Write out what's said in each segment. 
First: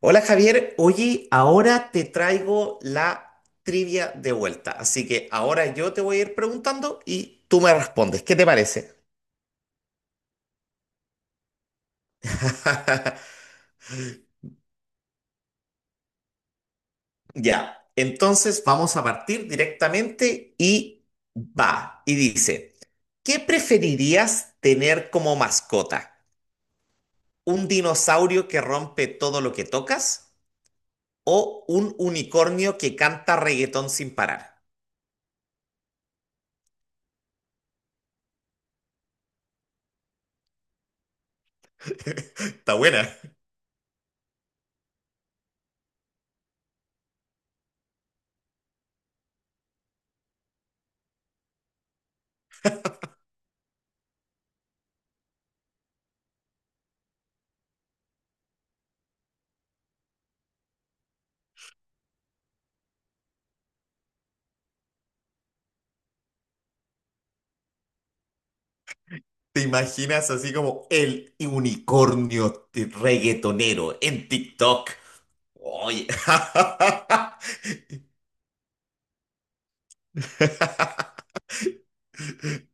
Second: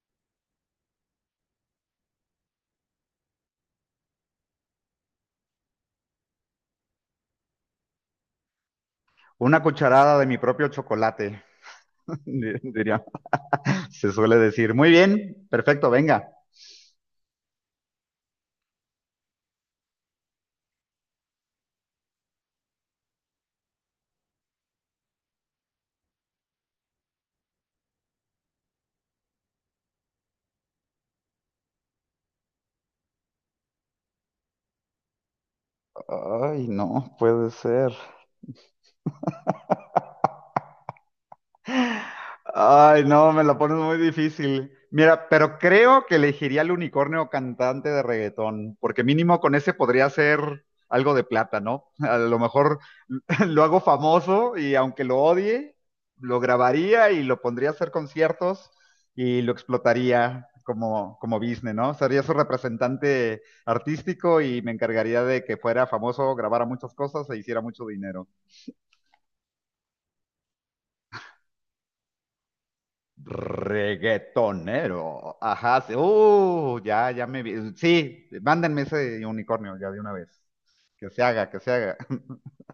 Hola Javier, oye, ahora te traigo la trivia de vuelta, así que ahora yo te voy a ir preguntando y tú me respondes, ¿qué te parece? Una cucharada de mi propio chocolate, diría, se suele decir. Muy bien, perfecto, venga. Ya, entonces vamos a partir directamente y dice, ¿qué preferirías tener como mascota? ¿Un dinosaurio que rompe todo lo que tocas o un unicornio que canta reggaetón sin parar? Ay, no, puede ser. Está Ay, buena. no, me la pones muy difícil. Mira, pero creo que elegiría al unicornio cantante de reggaetón, porque mínimo con ese podría ser algo de plata, ¿no? A lo mejor lo hago famoso y aunque lo odie, lo grabaría y lo pondría a hacer conciertos y lo explotaría como, como business, ¿no? Sería su representante artístico y me encargaría de que fuera famoso, grabara muchas cosas e hiciera mucho dinero. ¿Te imaginas así como el unicornio reggaetonero en TikTok? Reggaetonero. Ajá, sí. Oye. Ya, me vi. Sí, mándenme ese unicornio ya de una vez. Que se haga, que se haga.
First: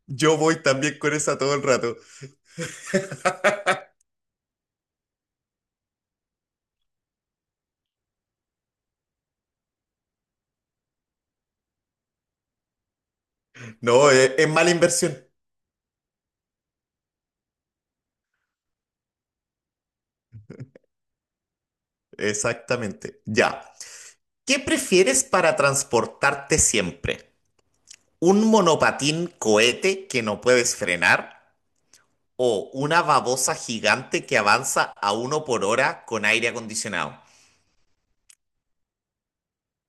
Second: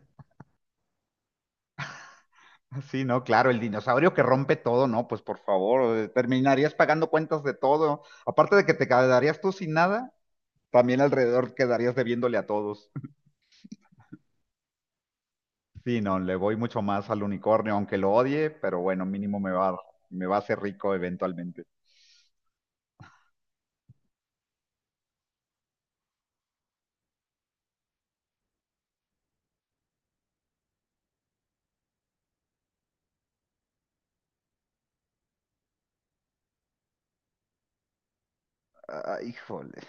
Yo voy también con esa todo el rato. Sí, no, claro, el dinosaurio que rompe todo, no, pues por favor, terminarías pagando cuentas de todo. Aparte de que te quedarías tú sin nada, también alrededor quedarías debiéndole a todos. No, es, mala inversión. Sí, no, le voy mucho más al unicornio, aunque lo odie, pero bueno, me va a hacer rico eventualmente. Exactamente. Ya. ¿Qué prefieres para transportarte siempre? ¿Un monopatín cohete que no puedes frenar o una babosa gigante que avanza a uno por hora con aire acondicionado? Ay, híjole.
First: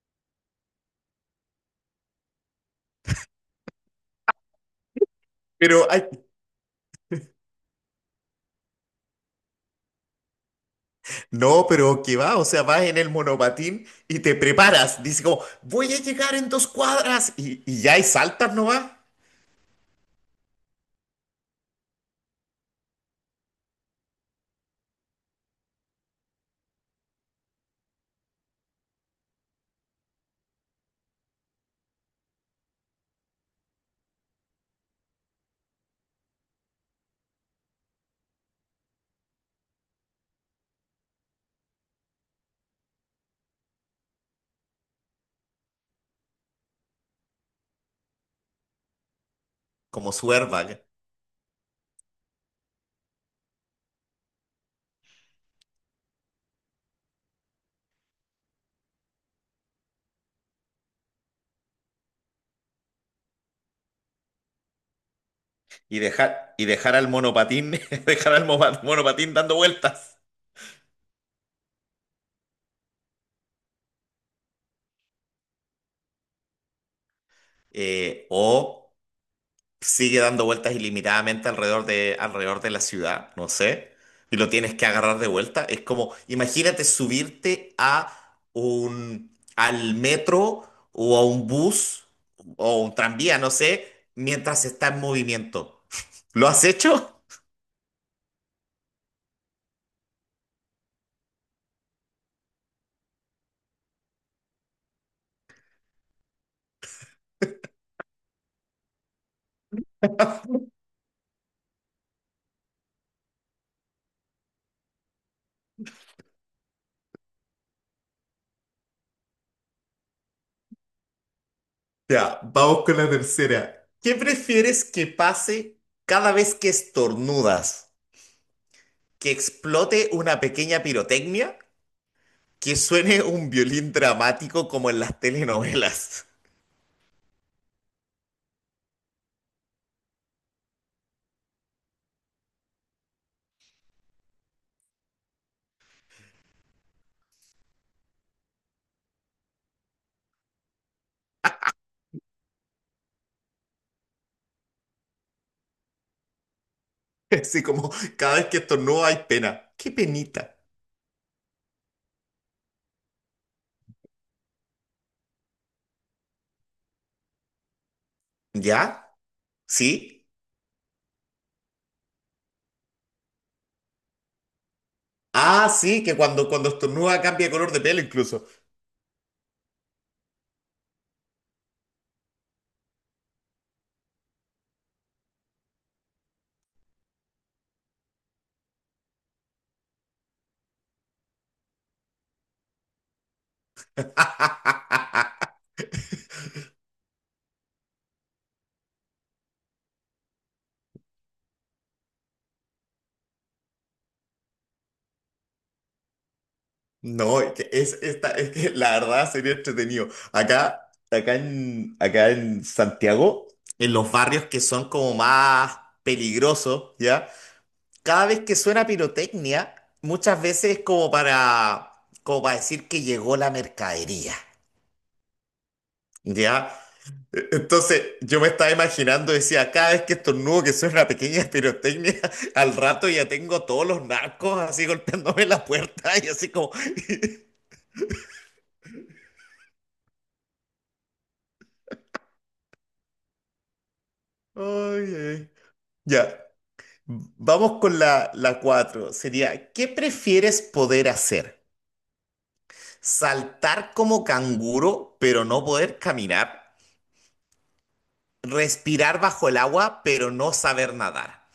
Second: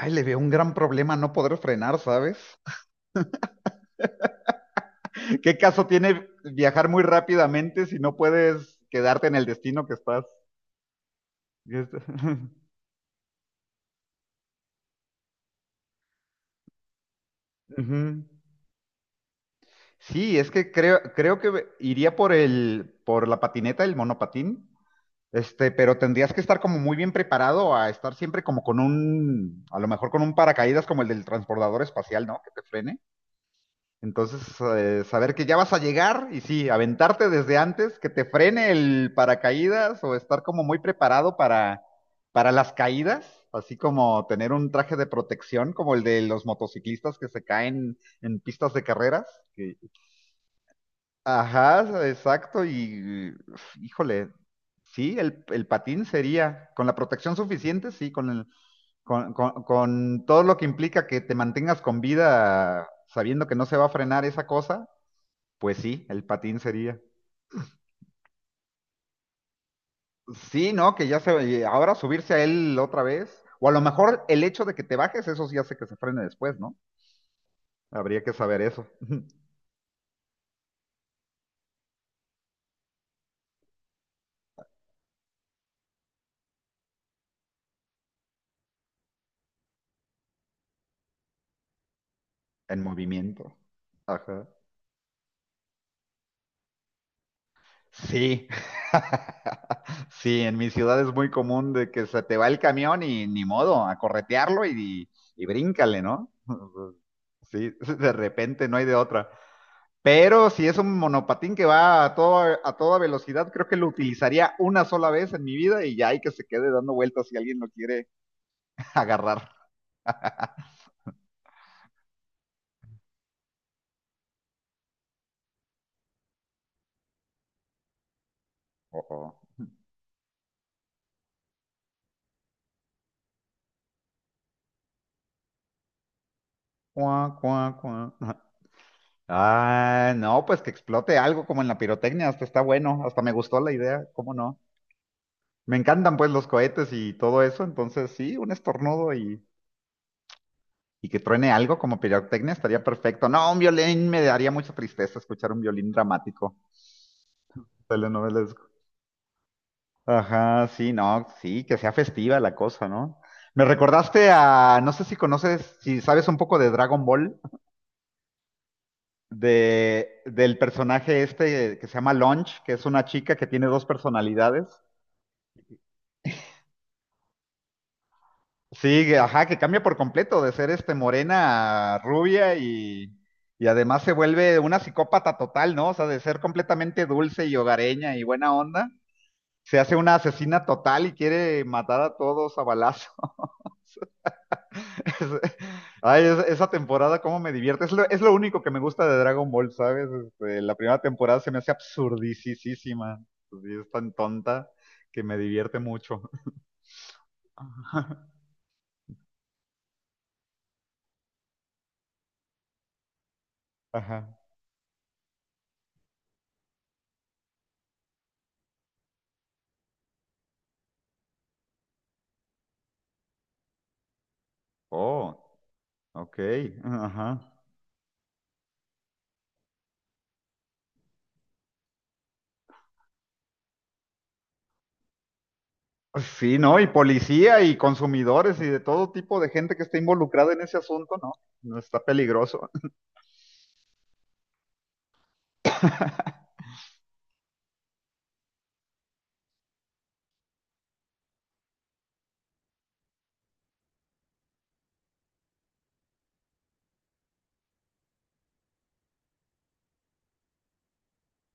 Ay, le veo un gran problema no poder frenar, ¿sabes? ¿Qué caso Pero hay tiene viajar muy rápidamente si no puedes quedarte en el destino que estás? No, pero que va, o sea, vas en el monopatín y te preparas. Dice como, voy a llegar en dos cuadras. Y ya, y Ujú. saltas, ¿no va? Sí, es que creo que iría por la patineta, el monopatín, este, pero tendrías que estar como muy bien preparado a estar siempre como con un, a lo mejor con un paracaídas como el del transbordador espacial, ¿no? Que te frene. Entonces, saber que ya vas a llegar y sí, aventarte desde antes, que te frene el paracaídas o estar como muy preparado para las caídas, así como tener un traje de protección como el de los motociclistas que se caen en pistas de carreras. Que Como su airbag. ajá, exacto, y uf, híjole, sí, el patín sería, con la protección suficiente, sí, con el, con todo lo que implica que te mantengas con vida sabiendo que no se va a frenar esa cosa, pues sí, el patín Y dejar sería. al monopatín, dejar al monopatín dando vueltas. Sí, ¿no? Que ya se, y ahora subirse a él otra vez, o a lo mejor el hecho de que te bajes, eso sí hace que se frene después, ¿no? Habría Eh, que saber eso, o sigue dando vueltas ilimitadamente alrededor de la ciudad, no sé, y lo tienes que agarrar de vuelta. Es como, imagínate subirte a un, al metro o a un bus o en un tranvía, no movimiento. sé, Ajá. mientras está en movimiento. ¿Lo has hecho? Sí, sí, en mi ciudad es muy común de que se te va el camión y ni modo, a corretearlo y bríncale, ¿no? Sí, de repente no hay de otra. Pero si es un monopatín que va a a toda velocidad, creo que lo utilizaría una sola vez en mi vida y ya hay que se quede dando vueltas si alguien lo quiere agarrar. Ya, vamos con la tercera. ¿Qué prefieres que pase cada vez que estornudas? ¿Que Ojo. explote una pequeña pirotecnia? ¿Que suene un violín dramático como en las telenovelas? Cuá, cuá, cuá. Ah, no, pues que explote algo como en la pirotecnia, hasta está bueno, hasta me gustó la idea, ¿cómo no? Me encantan pues los cohetes y todo eso, entonces sí, un estornudo y que truene algo como pirotecnia estaría perfecto. No, un violín me daría mucha tristeza escuchar un violín dramático, Así como cada vez que telenovelesco. estornuda hay pena. ¡Qué penita! Ajá, sí, no, sí, que sea festiva la cosa, ¿no? Me recordaste a, no sé si conoces, si sabes un poco de Dragon Ball, ¿Ya? ¿Sí? del personaje este que se llama Launch, que es una chica que tiene dos personalidades. Ah, sí, que cuando estornuda cambia de color de pelo incluso. Sí, ajá, que cambia por completo de ser este morena a rubia y además se vuelve una psicópata total, ¿no? O sea, de ser completamente dulce y hogareña y buena onda, se hace una asesina total y quiere matar a todos a balazo. Es- Ay, esa temporada, cómo me divierte. Es lo único que me gusta de Dragon Ball, ¿sabes? Este, la primera temporada se me hace absurdicísima. Sí, es tan tonta que me divierte mucho. No, es que la verdad sería entretenido. Acá en Santiago, en los Ajá. barrios que son como más peligrosos, ¿ya? Cada vez que suena pirotecnia, muchas veces es como para, como para decir que llegó la mercadería, Oh, ok. ¿ya? Ajá. Entonces yo me estaba imaginando, decía, cada vez que estornudo que suena una pequeña pirotecnia, al rato ya tengo todos los narcos así golpeándome la puerta Pues y así sí, como, ¿no? Y policía y consumidores y de todo tipo de gente que esté involucrada en ese asunto, ¿no? No, está peligroso. "ay, ay". Ya, vamos con la, la cuatro. Sería, ¿qué prefieres poder hacer? ¿Saltar como canguro, pero no poder caminar? ¿Respirar bajo el agua, pero no saber nadar?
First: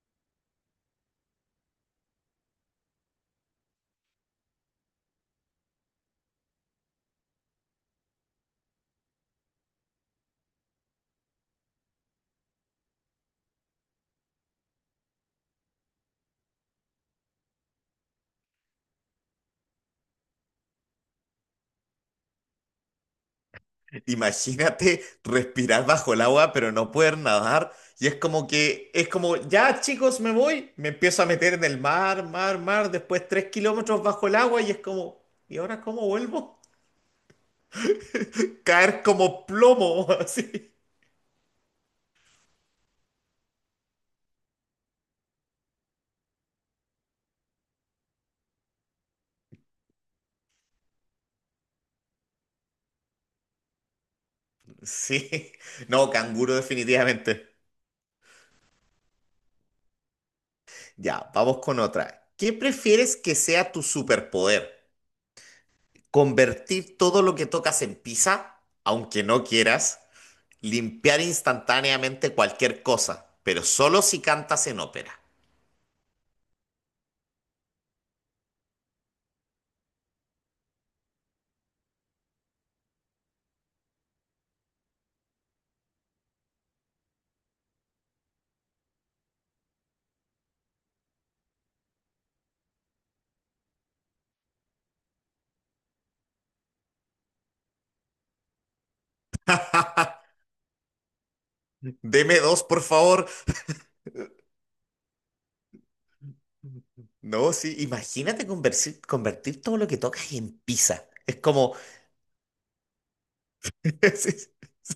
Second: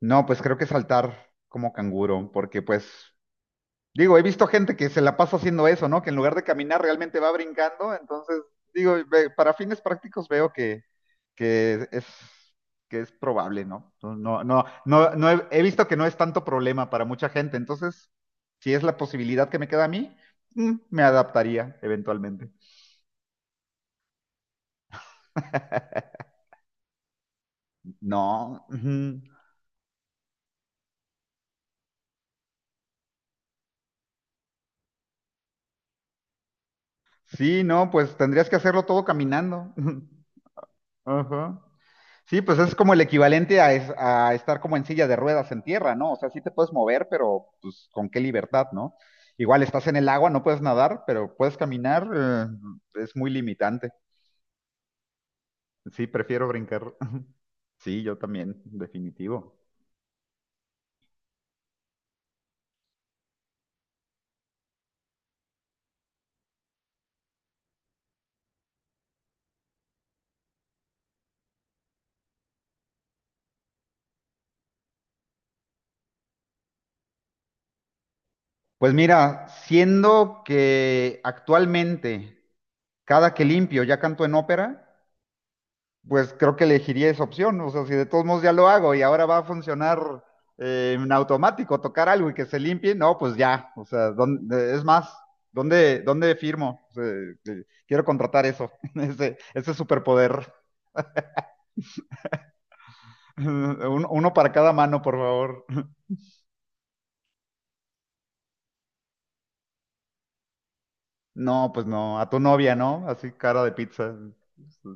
No, pues creo que saltar como canguro, porque pues, digo, he visto gente que se la pasa haciendo eso, ¿no? Que en lugar de caminar realmente va brincando, entonces, digo, para fines prácticos veo que es, que es probable, ¿no? He visto que no es tanto problema para mucha gente, entonces, si es la posibilidad que me queda a mí, me adaptaría eventualmente. Imagínate respirar bajo el agua, pero no poder nadar. Y No. Es Ujú. como, ya chicos, me voy. Me empiezo a meter en el mar, mar, mar. Después 3 kilómetros bajo el agua y es como, ¿y ahora cómo vuelvo? Sí, no, pues tendrías que hacerlo Caer todo como caminando. plomo, así. Ajá. Sí, pues es como el equivalente a estar como en silla de ruedas en tierra, ¿no? O sea, sí te puedes mover, pero pues con qué libertad, ¿no? Igual estás en el agua, no puedes nadar, pero puedes caminar, es muy limitante. Sí. Sí, No, prefiero canguro brincar. definitivamente. Sí, yo también, definitivo. Ya, vamos con otra. ¿Qué prefieres que sea tu superpoder? ¿Convertir todo lo que tocas en pizza, aunque no quieras? ¿Limpiar instantáneamente cualquier cosa, pero solo si cantas en ópera? Pues mira, siendo que actualmente cada que limpio ya canto en ópera, pues creo que elegiría esa opción. O sea, si de todos modos ya lo hago y ahora va a funcionar en automático tocar algo y que se limpie, no, pues ya. O sea, es más, dónde firmo? O sea, quiero contratar eso, ese superpoder. Deme dos, por favor. Uno para cada mano, por favor. No, sí, imagínate convertir todo lo que tocas en pizza. Es No, como, pues no, a tu novia, ¿no? Así cara de pizza. es- es-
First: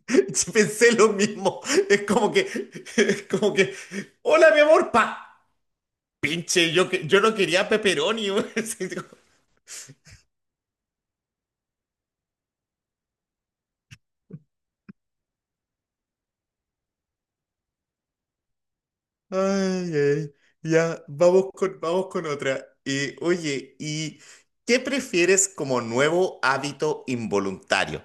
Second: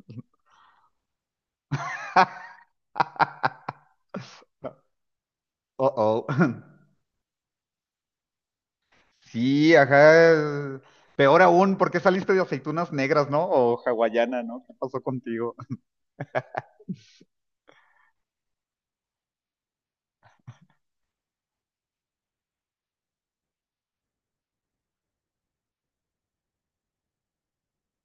pensé lo mismo. Es como que, es como que, hola, mi amor, pa. Uh-oh. Pinche, yo, yo no quería pepperoni. Sí, ajá. Peor aún, ¿por qué saliste de aceitunas negras, no? O hawaiana, ¿no? ¿Qué pasó contigo? Ay, ay. Ya, vamos con otra. Oye, ¿y qué prefieres como nuevo hábito involuntario?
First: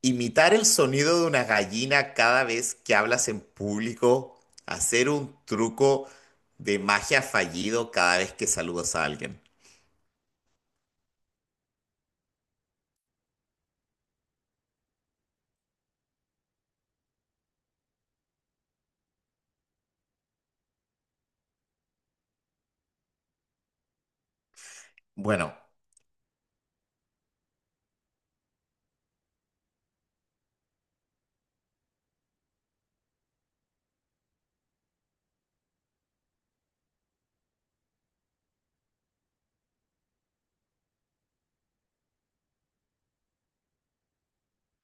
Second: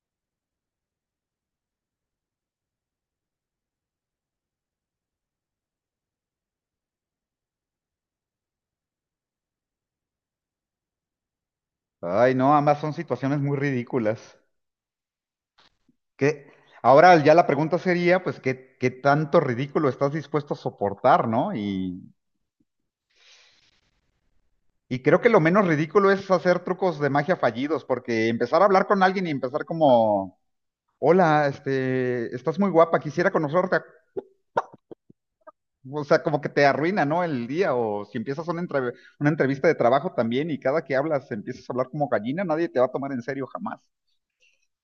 ¿Imitar el sonido de una gallina cada vez que hablas en público? ¿Hacer un truco de magia fallido cada vez que saludas a alguien? Ay, no, ambas son situaciones muy ridículas. ¿Qué? Ahora ya la pregunta sería, pues, qué tanto ridículo estás dispuesto a soportar, no? Y creo que lo Bueno, menos ridículo es hacer trucos de magia fallidos, porque empezar a hablar con alguien y empezar como, hola, este, estás muy guapa, quisiera conocerte. O sea, como que te arruina, ¿no? El día, o si empiezas una entrevista de trabajo también y cada que hablas empiezas a hablar como gallina, nadie te va a tomar en serio jamás.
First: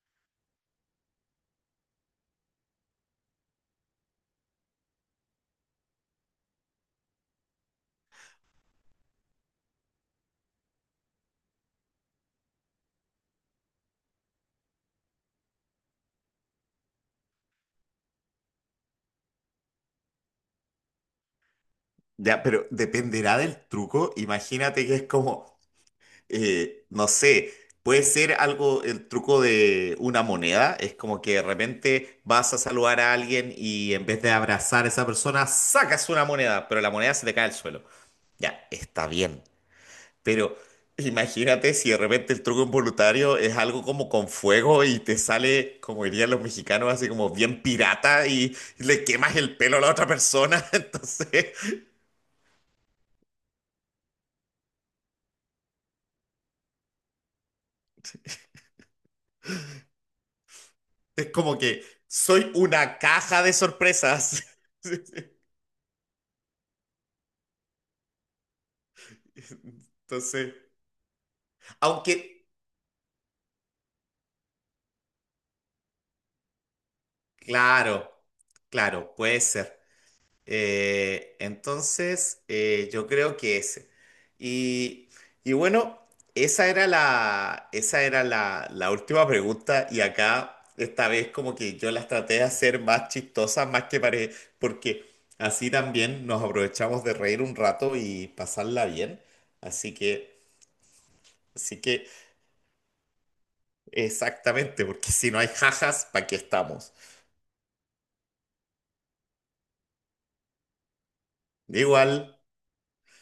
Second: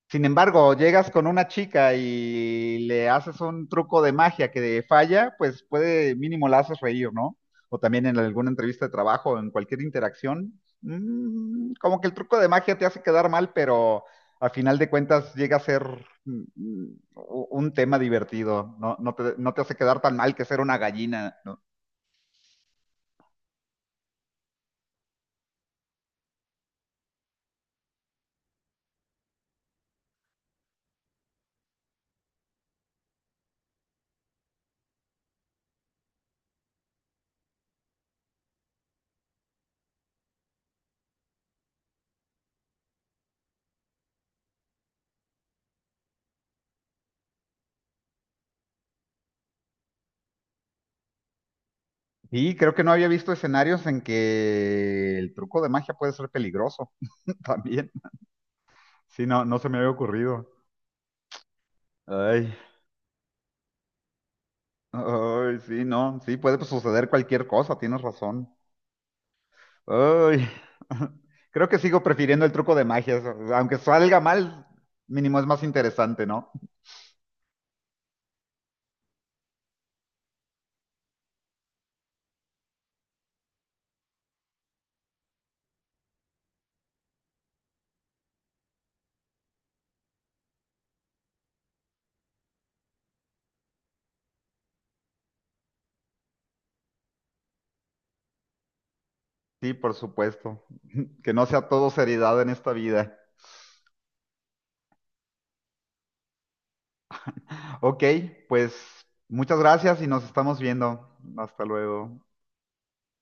Sin embargo, llegas con una chica y le haces un truco de magia que falla, pues puede mínimo la haces reír, ¿no? O también en alguna entrevista de trabajo, en cualquier interacción, como que el truco de magia te hace quedar mal, pero a final de cuentas llega a ser mm, mm, un tema divertido, no, no te hace quedar tan mal que ser una gallina, ¿no? ya, pero dependerá del truco. Imagínate que es como... no sé, puede ser algo, el truco de una moneda, es como que de repente vas a saludar a alguien y en vez de abrazar a esa persona, sacas una moneda, pero la moneda se te cae al suelo. Ya, está bien, pero imagínate si de repente el truco involuntario es algo como con fuego y te sale, como dirían los mexicanos, así como bien pirata y le quemas el pelo a la otra persona, entonces Y creo que no había visto escenarios en que el truco de magia puede ser peligroso también. Sí, no, no se me había ocurrido. es como que soy Ay, una caja de sorpresas. ay, sí, no, sí, puede pues, suceder cualquier cosa, tienes razón. Ay, Entonces, creo que sigo prefiriendo aunque, el truco de magia, eso, aunque salga mal, mínimo es más interesante, ¿no? claro, claro, puede ser. Yo creo que ese. Y, y bueno, esa era la última pregunta y acá, esta vez como que yo las traté de hacer más chistosas, más que pare, porque así también nos aprovechamos de reír un rato y pasarla bien. Sí, Así por que, supuesto, que no sea así todo que, seriedad en esta vida. exactamente, porque si no hay jajas, ¿para qué estamos? Ok, pues muchas gracias y nos estamos viendo. Hasta Igual. luego.